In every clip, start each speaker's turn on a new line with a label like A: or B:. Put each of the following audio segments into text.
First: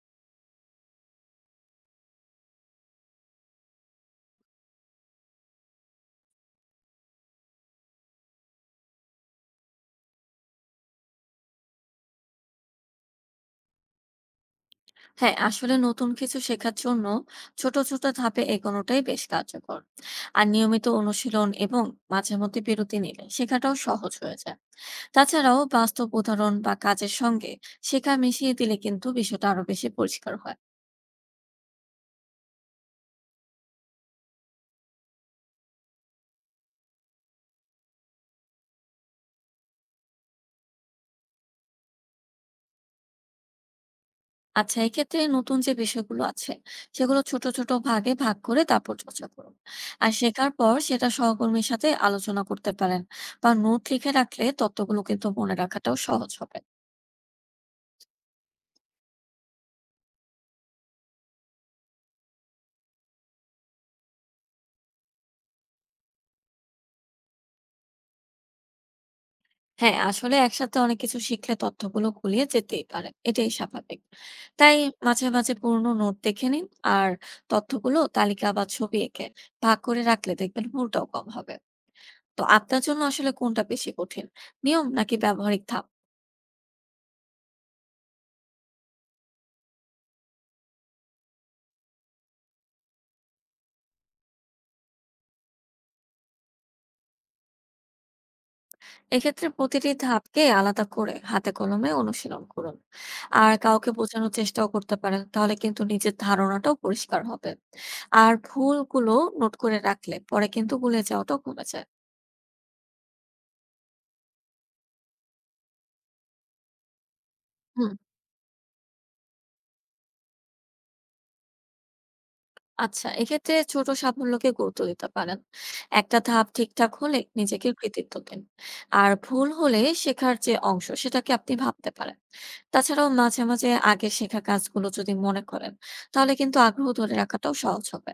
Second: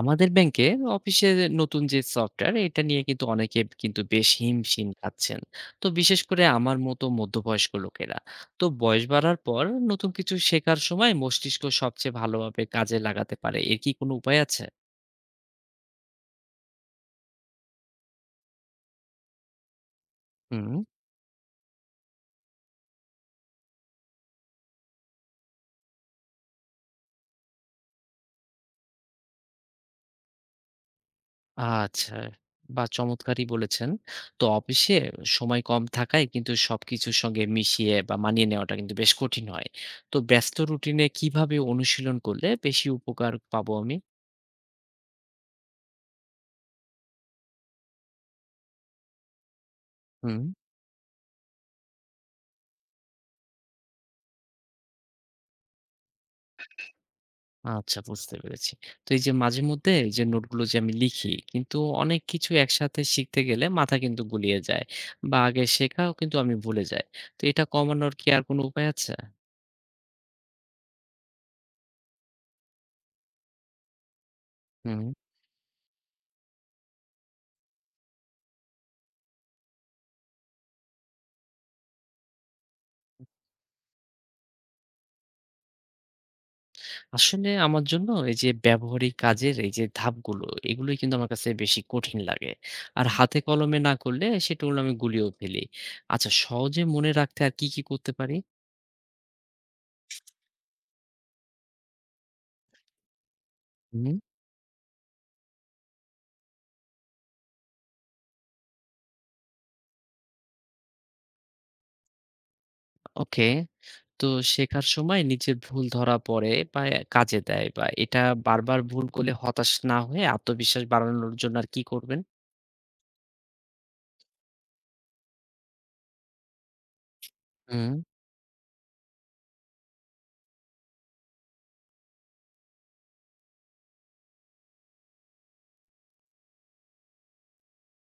A: আমাদের ব্যাংকে অফিসে নতুন যে সফটওয়্যার এটা নিয়ে কিন্তু অনেকে কিন্তু বেশ হিমশিম খাচ্ছেন। তো বিশেষ করে আমার মতো মধ্যবয়স্ক লোকেরা। তো বয়স বাড়ার পর নতুন কিছু শেখার সময় মস্তিষ্ক সবচেয়ে ভালোভাবে কাজে লাগাতে পারে এর কি কোনো উপায় আছে?
B: হ্যাঁ আসলে নতুন কিছু শেখার জন্য ছোট ছোট ধাপে এগোনোটাই বেশ কার্যকর। আর
A: হুম।
B: নিয়মিত অনুশীলন এবং মাঝে মধ্যে বিরতি নিলে শেখাটাও সহজ হয়ে যায়। তাছাড়াও বাস্তব উদাহরণ বা কাজের সঙ্গে শেখা মিশিয়ে দিলে কিন্তু বিষয়টা আরো বেশি পরিষ্কার হয়।
A: আচ্ছা, বা চমৎকারই বলেছেন। তো অফিসে সময় কম থাকায় কিন্তু সবকিছুর সঙ্গে মিশিয়ে বা মানিয়ে নেওয়াটা কিন্তু বেশ কঠিন হয়। তো ব্যস্ত রুটিনে কিভাবে অনুশীলন করলে বেশি উপকার পাবো আমি?
B: আচ্ছা, এক্ষেত্রে নতুন যে বিষয়গুলো আছে সেগুলো ছোট ছোট ভাগে ভাগ করে তারপর চর্চা করুন। আর
A: হুম।
B: শেখার পর সেটা সহকর্মীর সাথে আলোচনা করতে পারেন বা নোট লিখে রাখলে তথ্যগুলো কিন্তু মনে রাখাটাও সহজ হবে।
A: আচ্ছা বুঝতে পেরেছি। তো এই যে মাঝে মধ্যে এই যে নোটগুলো যে আমি লিখি কিন্তু অনেক কিছু একসাথে শিখতে গেলে মাথা কিন্তু গুলিয়ে যায়। বা আগে শেখাও কিন্তু আমি ভুলে যাই। তো এটা কমানোর কি আর কোনো উপায় আছে?
B: হ্যাঁ, আসলে একসাথে অনেক কিছু শিখলে তথ্যগুলো গুলিয়ে যেতেই পারে। এটাই স্বাভাবিক। তাই
A: হুম।
B: মাঝে পুরনো নোট দেখে নিন। আর তথ্যগুলো তালিকা বা ছবি এঁকে ভাগ করে রাখলে দেখবেন ভুলটাও কম হবে। তো আপনার জন্য আসলে কোনটা বেশি কঠিন? নিয়ম নাকি ব্যবহারিক ধাপ?
A: আসলে আমার জন্য এই যে ব্যবহারিক কাজের এই যে ধাপগুলো এগুলোই কিন্তু আমার কাছে বেশি কঠিন লাগে। আর হাতে কলমে না করলে সেটাগুলো আমি গুলিয়েও ফেলি। আচ্ছা সহজে মনে রাখতে আর কি, কি করতে পারি?
B: এক্ষেত্রে প্রতিটি ধাপকে আলাদা করে হাতে কলমে অনুশীলন করুন। আর কাউকে
A: হুম,
B: বোঝানোর চেষ্টাও করতে পারেন। তাহলে কিন্তু নিজের ধারণাটাও পরিষ্কার হবে। আর ভুলগুলো নোট করে রাখলে পরে কিন্তু ভুলে যাওয়াটাও কমে যায়।
A: ওকে। তো শেখার সময় নিজের ভুল ধরা পড়ে বা কাজে দেয় বা
B: হুম।
A: এটা বারবার ভুল করলে হতাশ না হয়ে আত্মবিশ্বাস বাড়ানোর জন্য আর কি করবেন?
B: আচ্ছা, এক্ষেত্রে ছোট সাফল্যকে গুরুত্ব দিতে পারেন। একটা ধাপ ঠিকঠাক হলে নিজেকে
A: হুম।
B: কৃতিত্ব দিন। আর ভুল হলে শেখার যে অংশ সেটাকে আপনি ভাবতে পারেন। তাছাড়াও মাঝে আগের শেখা কাজগুলো যদি মনে করেন, তাহলে কিন্তু আগ্রহ ধরে রাখাটাও সহজ হবে।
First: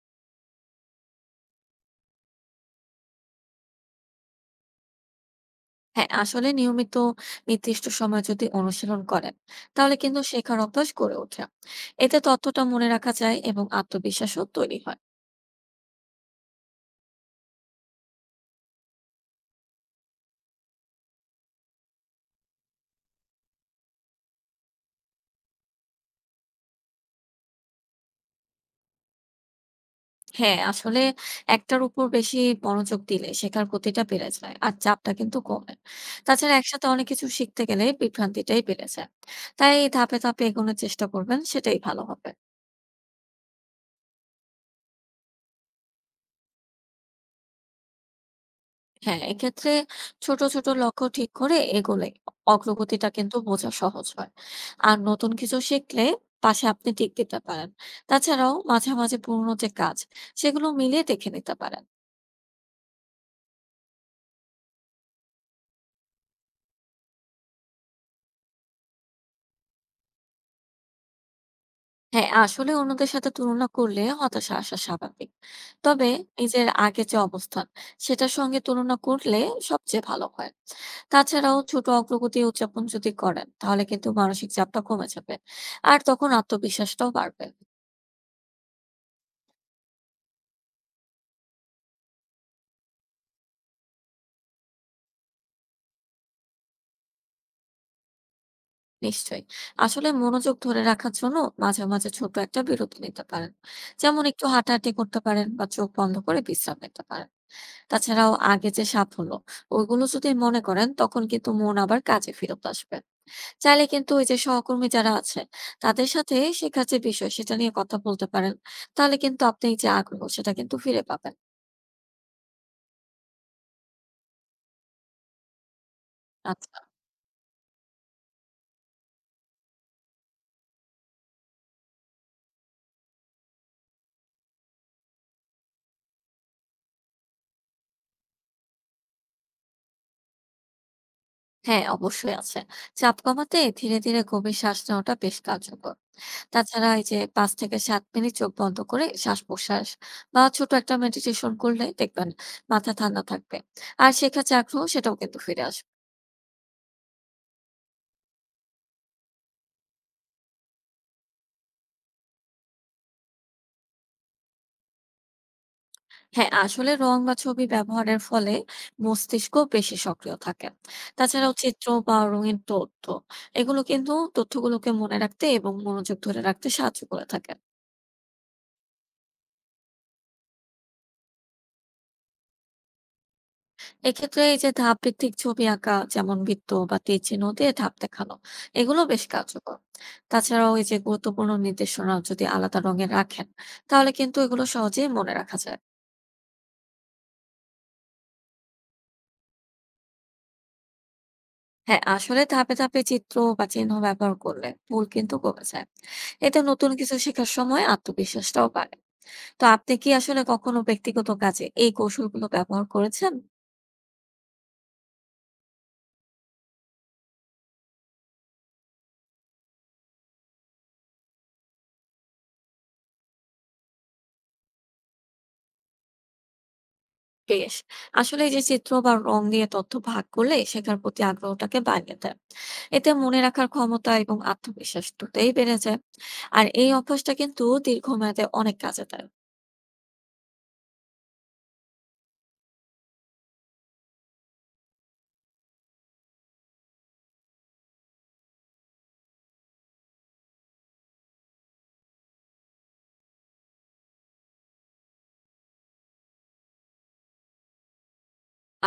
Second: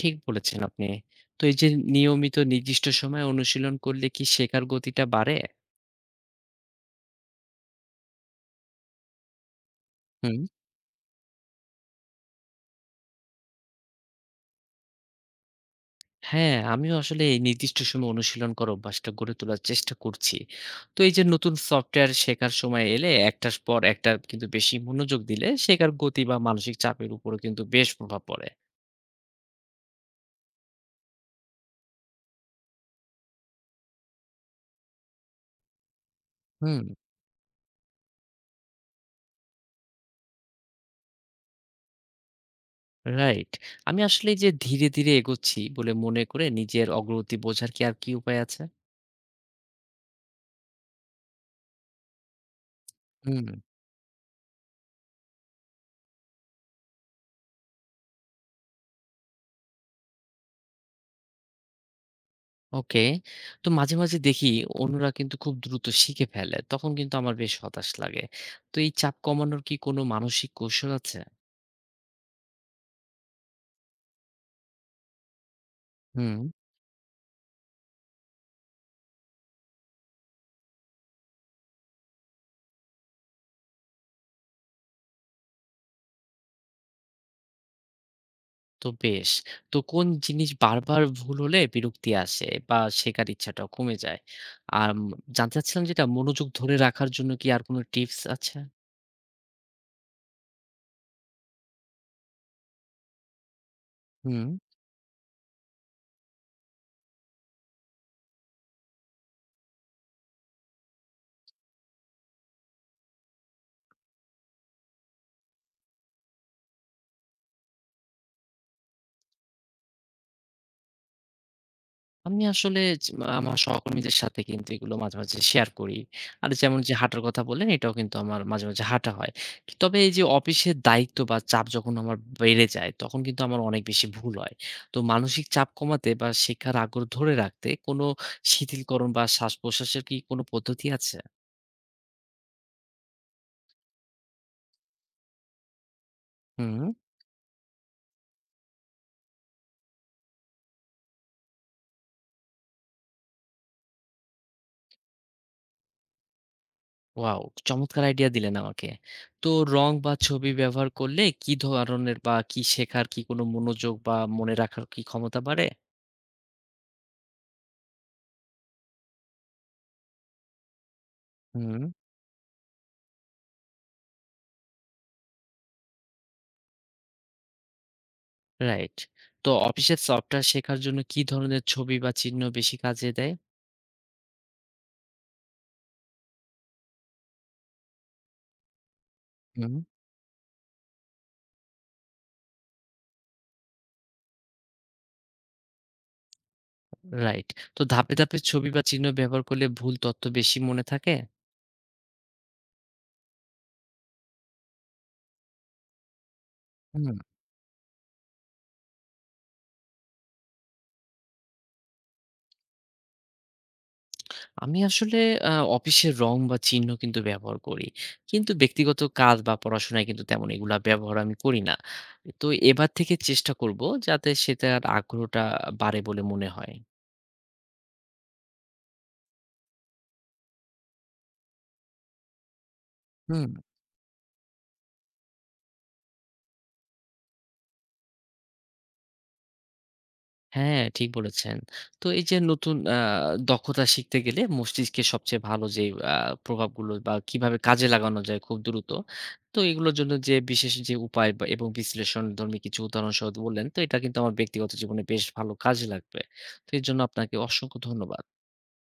A: ঠিক বলেছেন আপনি। তো এই যে নিয়মিত নির্দিষ্ট সময়ে অনুশীলন করলে কি শেখার গতিটা বাড়ে?
B: হ্যাঁ, আসলে নিয়মিত নির্দিষ্ট সময় যদি অনুশীলন করেন, তাহলে কিন্তু
A: হুম।
B: শেখার অভ্যাস গড়ে ওঠে। এতে তথ্যটা মনে রাখা যায় এবং আত্মবিশ্বাসও তৈরি হয়।
A: হ্যাঁ, আমিও আসলে এই নির্দিষ্ট সময় অনুশীলন করার অভ্যাসটা গড়ে তোলার চেষ্টা করছি। তো এই যে নতুন সফটওয়্যার শেখার সময় এলে একটার পর একটা কিন্তু বেশি মনোযোগ দিলে শেখার গতি বা মানসিক চাপের উপরও কিন্তু বেশ প্রভাব পড়ে।
B: হ্যাঁ, আসলে একটার উপর বেশি মনোযোগ দিলে শেখার গতিটা বেড়ে যায় আর চাপটা কিন্তু কমে। তাছাড়া
A: হুম।
B: একসাথে অনেক কিছু শিখতে গেলে বিভ্রান্তিটাই বেড়ে যায়। তাই ধাপে ধাপে এগোনোর চেষ্টা করবেন সেটাই ভালো হবে।
A: রাইট। আমি আসলে এই যে ধীরে, ধীরে এগোচ্ছি বলে মনে করে নিজের অগ্রগতি বোঝার কি আর কি উপায় আছে?
B: হ্যাঁ, এক্ষেত্রে ছোট ছোট লক্ষ্য ঠিক করে এগোলে অগ্রগতিটা কিন্তু
A: হুম।
B: বোঝা সহজ হয়। আর নতুন কিছু শিখলে পাশে আপনি টিক দিতে পারেন। তাছাড়াও মাঝে পুরোনো যে কাজ সেগুলো মিলিয়ে দেখে নিতে পারেন।
A: ওকে। তো মাঝে, মাঝে দেখি অন্যরা কিন্তু খুব দ্রুত শিখে ফেলে। তখন কিন্তু আমার বেশ হতাশ লাগে। তো এই চাপ কমানোর কি কোনো মানসিক কৌশল আছে?
B: হ্যাঁ, আসলে অন্যদের সাথে তুলনা করলে হতাশা আসা স্বাভাবিক। তবে
A: হুম।
B: নিজের আগের যে অবস্থান, সেটার সঙ্গে তুলনা করলে সবচেয়ে ভালো হয়। তাছাড়াও ছোট অগ্রগতি উদযাপন যদি করেন, তাহলে কিন্তু মানসিক চাপটা কমে যাবে। আর তখন আত্মবিশ্বাসটাও বাড়বে।
A: তো বেশ। তো কোন জিনিস বারবার ভুল হলে বিরক্তি আসে বা শেখার ইচ্ছাটাও কমে যায়? আম জানতে চাচ্ছিলাম যেটা মনোযোগ ধরে রাখার জন্য কি আর কোনো টিপস আছে?
B: নিশ্চয়ই। আসলে মনোযোগ ধরে রাখার জন্য মাঝে ছোট একটা বিরতি নিতে পারেন। যেমন একটু
A: হুম।
B: হাঁটাহাঁটি করতে পারেন বা চোখ বন্ধ করে বিশ্রাম নিতে পারেন। তাছাড়াও আগে যে সাফল্য, ওগুলো যদি মনে করেন, তখন কিন্তু মন আবার কাজে ফেরত আসবে। চাইলে কিন্তু ওই যে সহকর্মী যারা আছে তাদের সাথে শেখার যে বিষয় সেটা নিয়ে কথা বলতে পারেন। তাহলে কিন্তু আপনি যে আগ্রহ সেটা কিন্তু ফিরে পাবেন।
A: আমি আসলে য আমার সহকর্মীদের সাথে কিন্তু এগুলো মাঝে, মাঝে শেয়ার করি। আর যেমন
B: আচ্ছা,
A: যে হাঁটার কথা বললেন, এটাও কিন্তু আমার মাঝে, মাঝে হাঁটা হয়। তবে এই যে অফিসের দায়িত্ব বা চাপ যখন আমার বেড়ে যায়, তখন কিন্তু আমার অনেক বেশি ভুল হয়। তো মানসিক চাপ কমাতে বা শেখার আগ্রহ ধরে রাখতে কোনো শিথিলকরণ বা শ্বাস-প্রশ্বাসের কি কোনো পদ্ধতি আছে?
B: হ্যাঁ, অবশ্যই আছে। চাপ কমাতে ধীরে ধীরে গভীর শ্বাস নেওয়াটা বেশ কার্যকর। তাছাড়া
A: হুম,
B: এই যে 5 থেকে 7 মিনিট চোখ বন্ধ করে শ্বাস প্রশ্বাস বা ছোট একটা মেডিটেশন করলে দেখবেন মাথা ঠান্ডা থাকবে। আর শেখার যে আগ্রহ সেটাও কিন্তু ফিরে আসবে।
A: ওয়াও! চমৎকার আইডিয়া দিলেন আমাকে। তো রং বা ছবি ব্যবহার করলে কি ধরনের বা কি শেখার কি কোনো মনোযোগ বা মনে রাখার কি ক্ষমতা বাড়ে?
B: হ্যাঁ, আসলে রং বা ছবি ব্যবহারের ফলে মস্তিষ্ক বেশি সক্রিয় থাকে। তাছাড়াও
A: হুম।
B: চিত্র বা রঙিন তথ্য এগুলো কিন্তু তথ্যগুলোকে মনে রাখতে এবং মনোযোগ ধরে রাখতে সাহায্য করে থাকে।
A: রাইট। তো অফিসের সফটওয়্যার শেখার জন্য কি ধরনের ছবি বা চিহ্ন বেশি কাজে দেয়?
B: এক্ষেত্রে এই যে ধাপ ভিত্তিক ছবি আঁকা, যেমন বৃত্ত বা তীর চিহ্ন দিয়ে ধাপ দেখানো, এগুলো বেশ
A: হুম।
B: কার্যকর। তাছাড়াও এই যে গুরুত্বপূর্ণ নির্দেশনা যদি আলাদা রঙে রাখেন, তাহলে কিন্তু এগুলো সহজেই মনে রাখা যায়।
A: রাইট। তো ধাপে, ধাপে ছবি বা চিহ্ন ব্যবহার করলে ভুল তথ্য বেশি মনে থাকে?
B: হ্যাঁ, আসলে ধাপে ধাপে চিত্র বা চিহ্ন ব্যবহার করলে ভুল কিন্তু কমে যায়। এতে নতুন কিছু
A: হুম।
B: শেখার সময় আত্মবিশ্বাসটাও বাড়ে। তো আপনি কি আসলে কখনো ব্যক্তিগত কাজে এই কৌশলগুলো ব্যবহার করেছেন?
A: আমি আসলে আ অফিসের রং বা চিহ্ন কিন্তু ব্যবহার করি। কিন্তু ব্যক্তিগত কাজ বা পড়াশোনায় কিন্তু তেমন এগুলা ব্যবহার আমি করি না। তো এবার থেকে চেষ্টা করব যাতে সেটার আগ্রহটা বাড়ে বলে মনে হয়।
B: বেশ। আসলে এই যে চিত্র বা রং দিয়ে তথ্য ভাগ করলে শেখার প্রতি আগ্রহটাকে বাড়িয়ে দেয়। এতে মনে
A: হুম।
B: রাখার ক্ষমতা এবং আত্মবিশ্বাস দুটোই বেড়ে যায়। আর এই অভ্যাসটা কিন্তু দীর্ঘমেয়াদে অনেক কাজে দেয়।
A: হ্যাঁ, ঠিক বলেছেন। তো এই যে নতুন দক্ষতা শিখতে গেলে মস্তিষ্কের সবচেয়ে ভালো যে আ প্রভাবগুলো বা কিভাবে কাজে লাগানো যায় খুব দ্রুত। তো এগুলোর জন্য যে বিশেষ যে উপায় বা এবং বিশ্লেষণধর্মী কিছু উদাহরণ সহ বললেন, তো এটা কিন্তু আমার ব্যক্তিগত জীবনে বেশ ভালো কাজে লাগবে। তো এর জন্য আপনাকে অসংখ্য ধন্যবাদ।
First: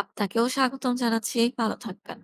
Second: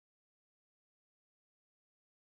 B: আপনাকেও স্বাগতম জানাচ্ছি। ভালো থাকবেন।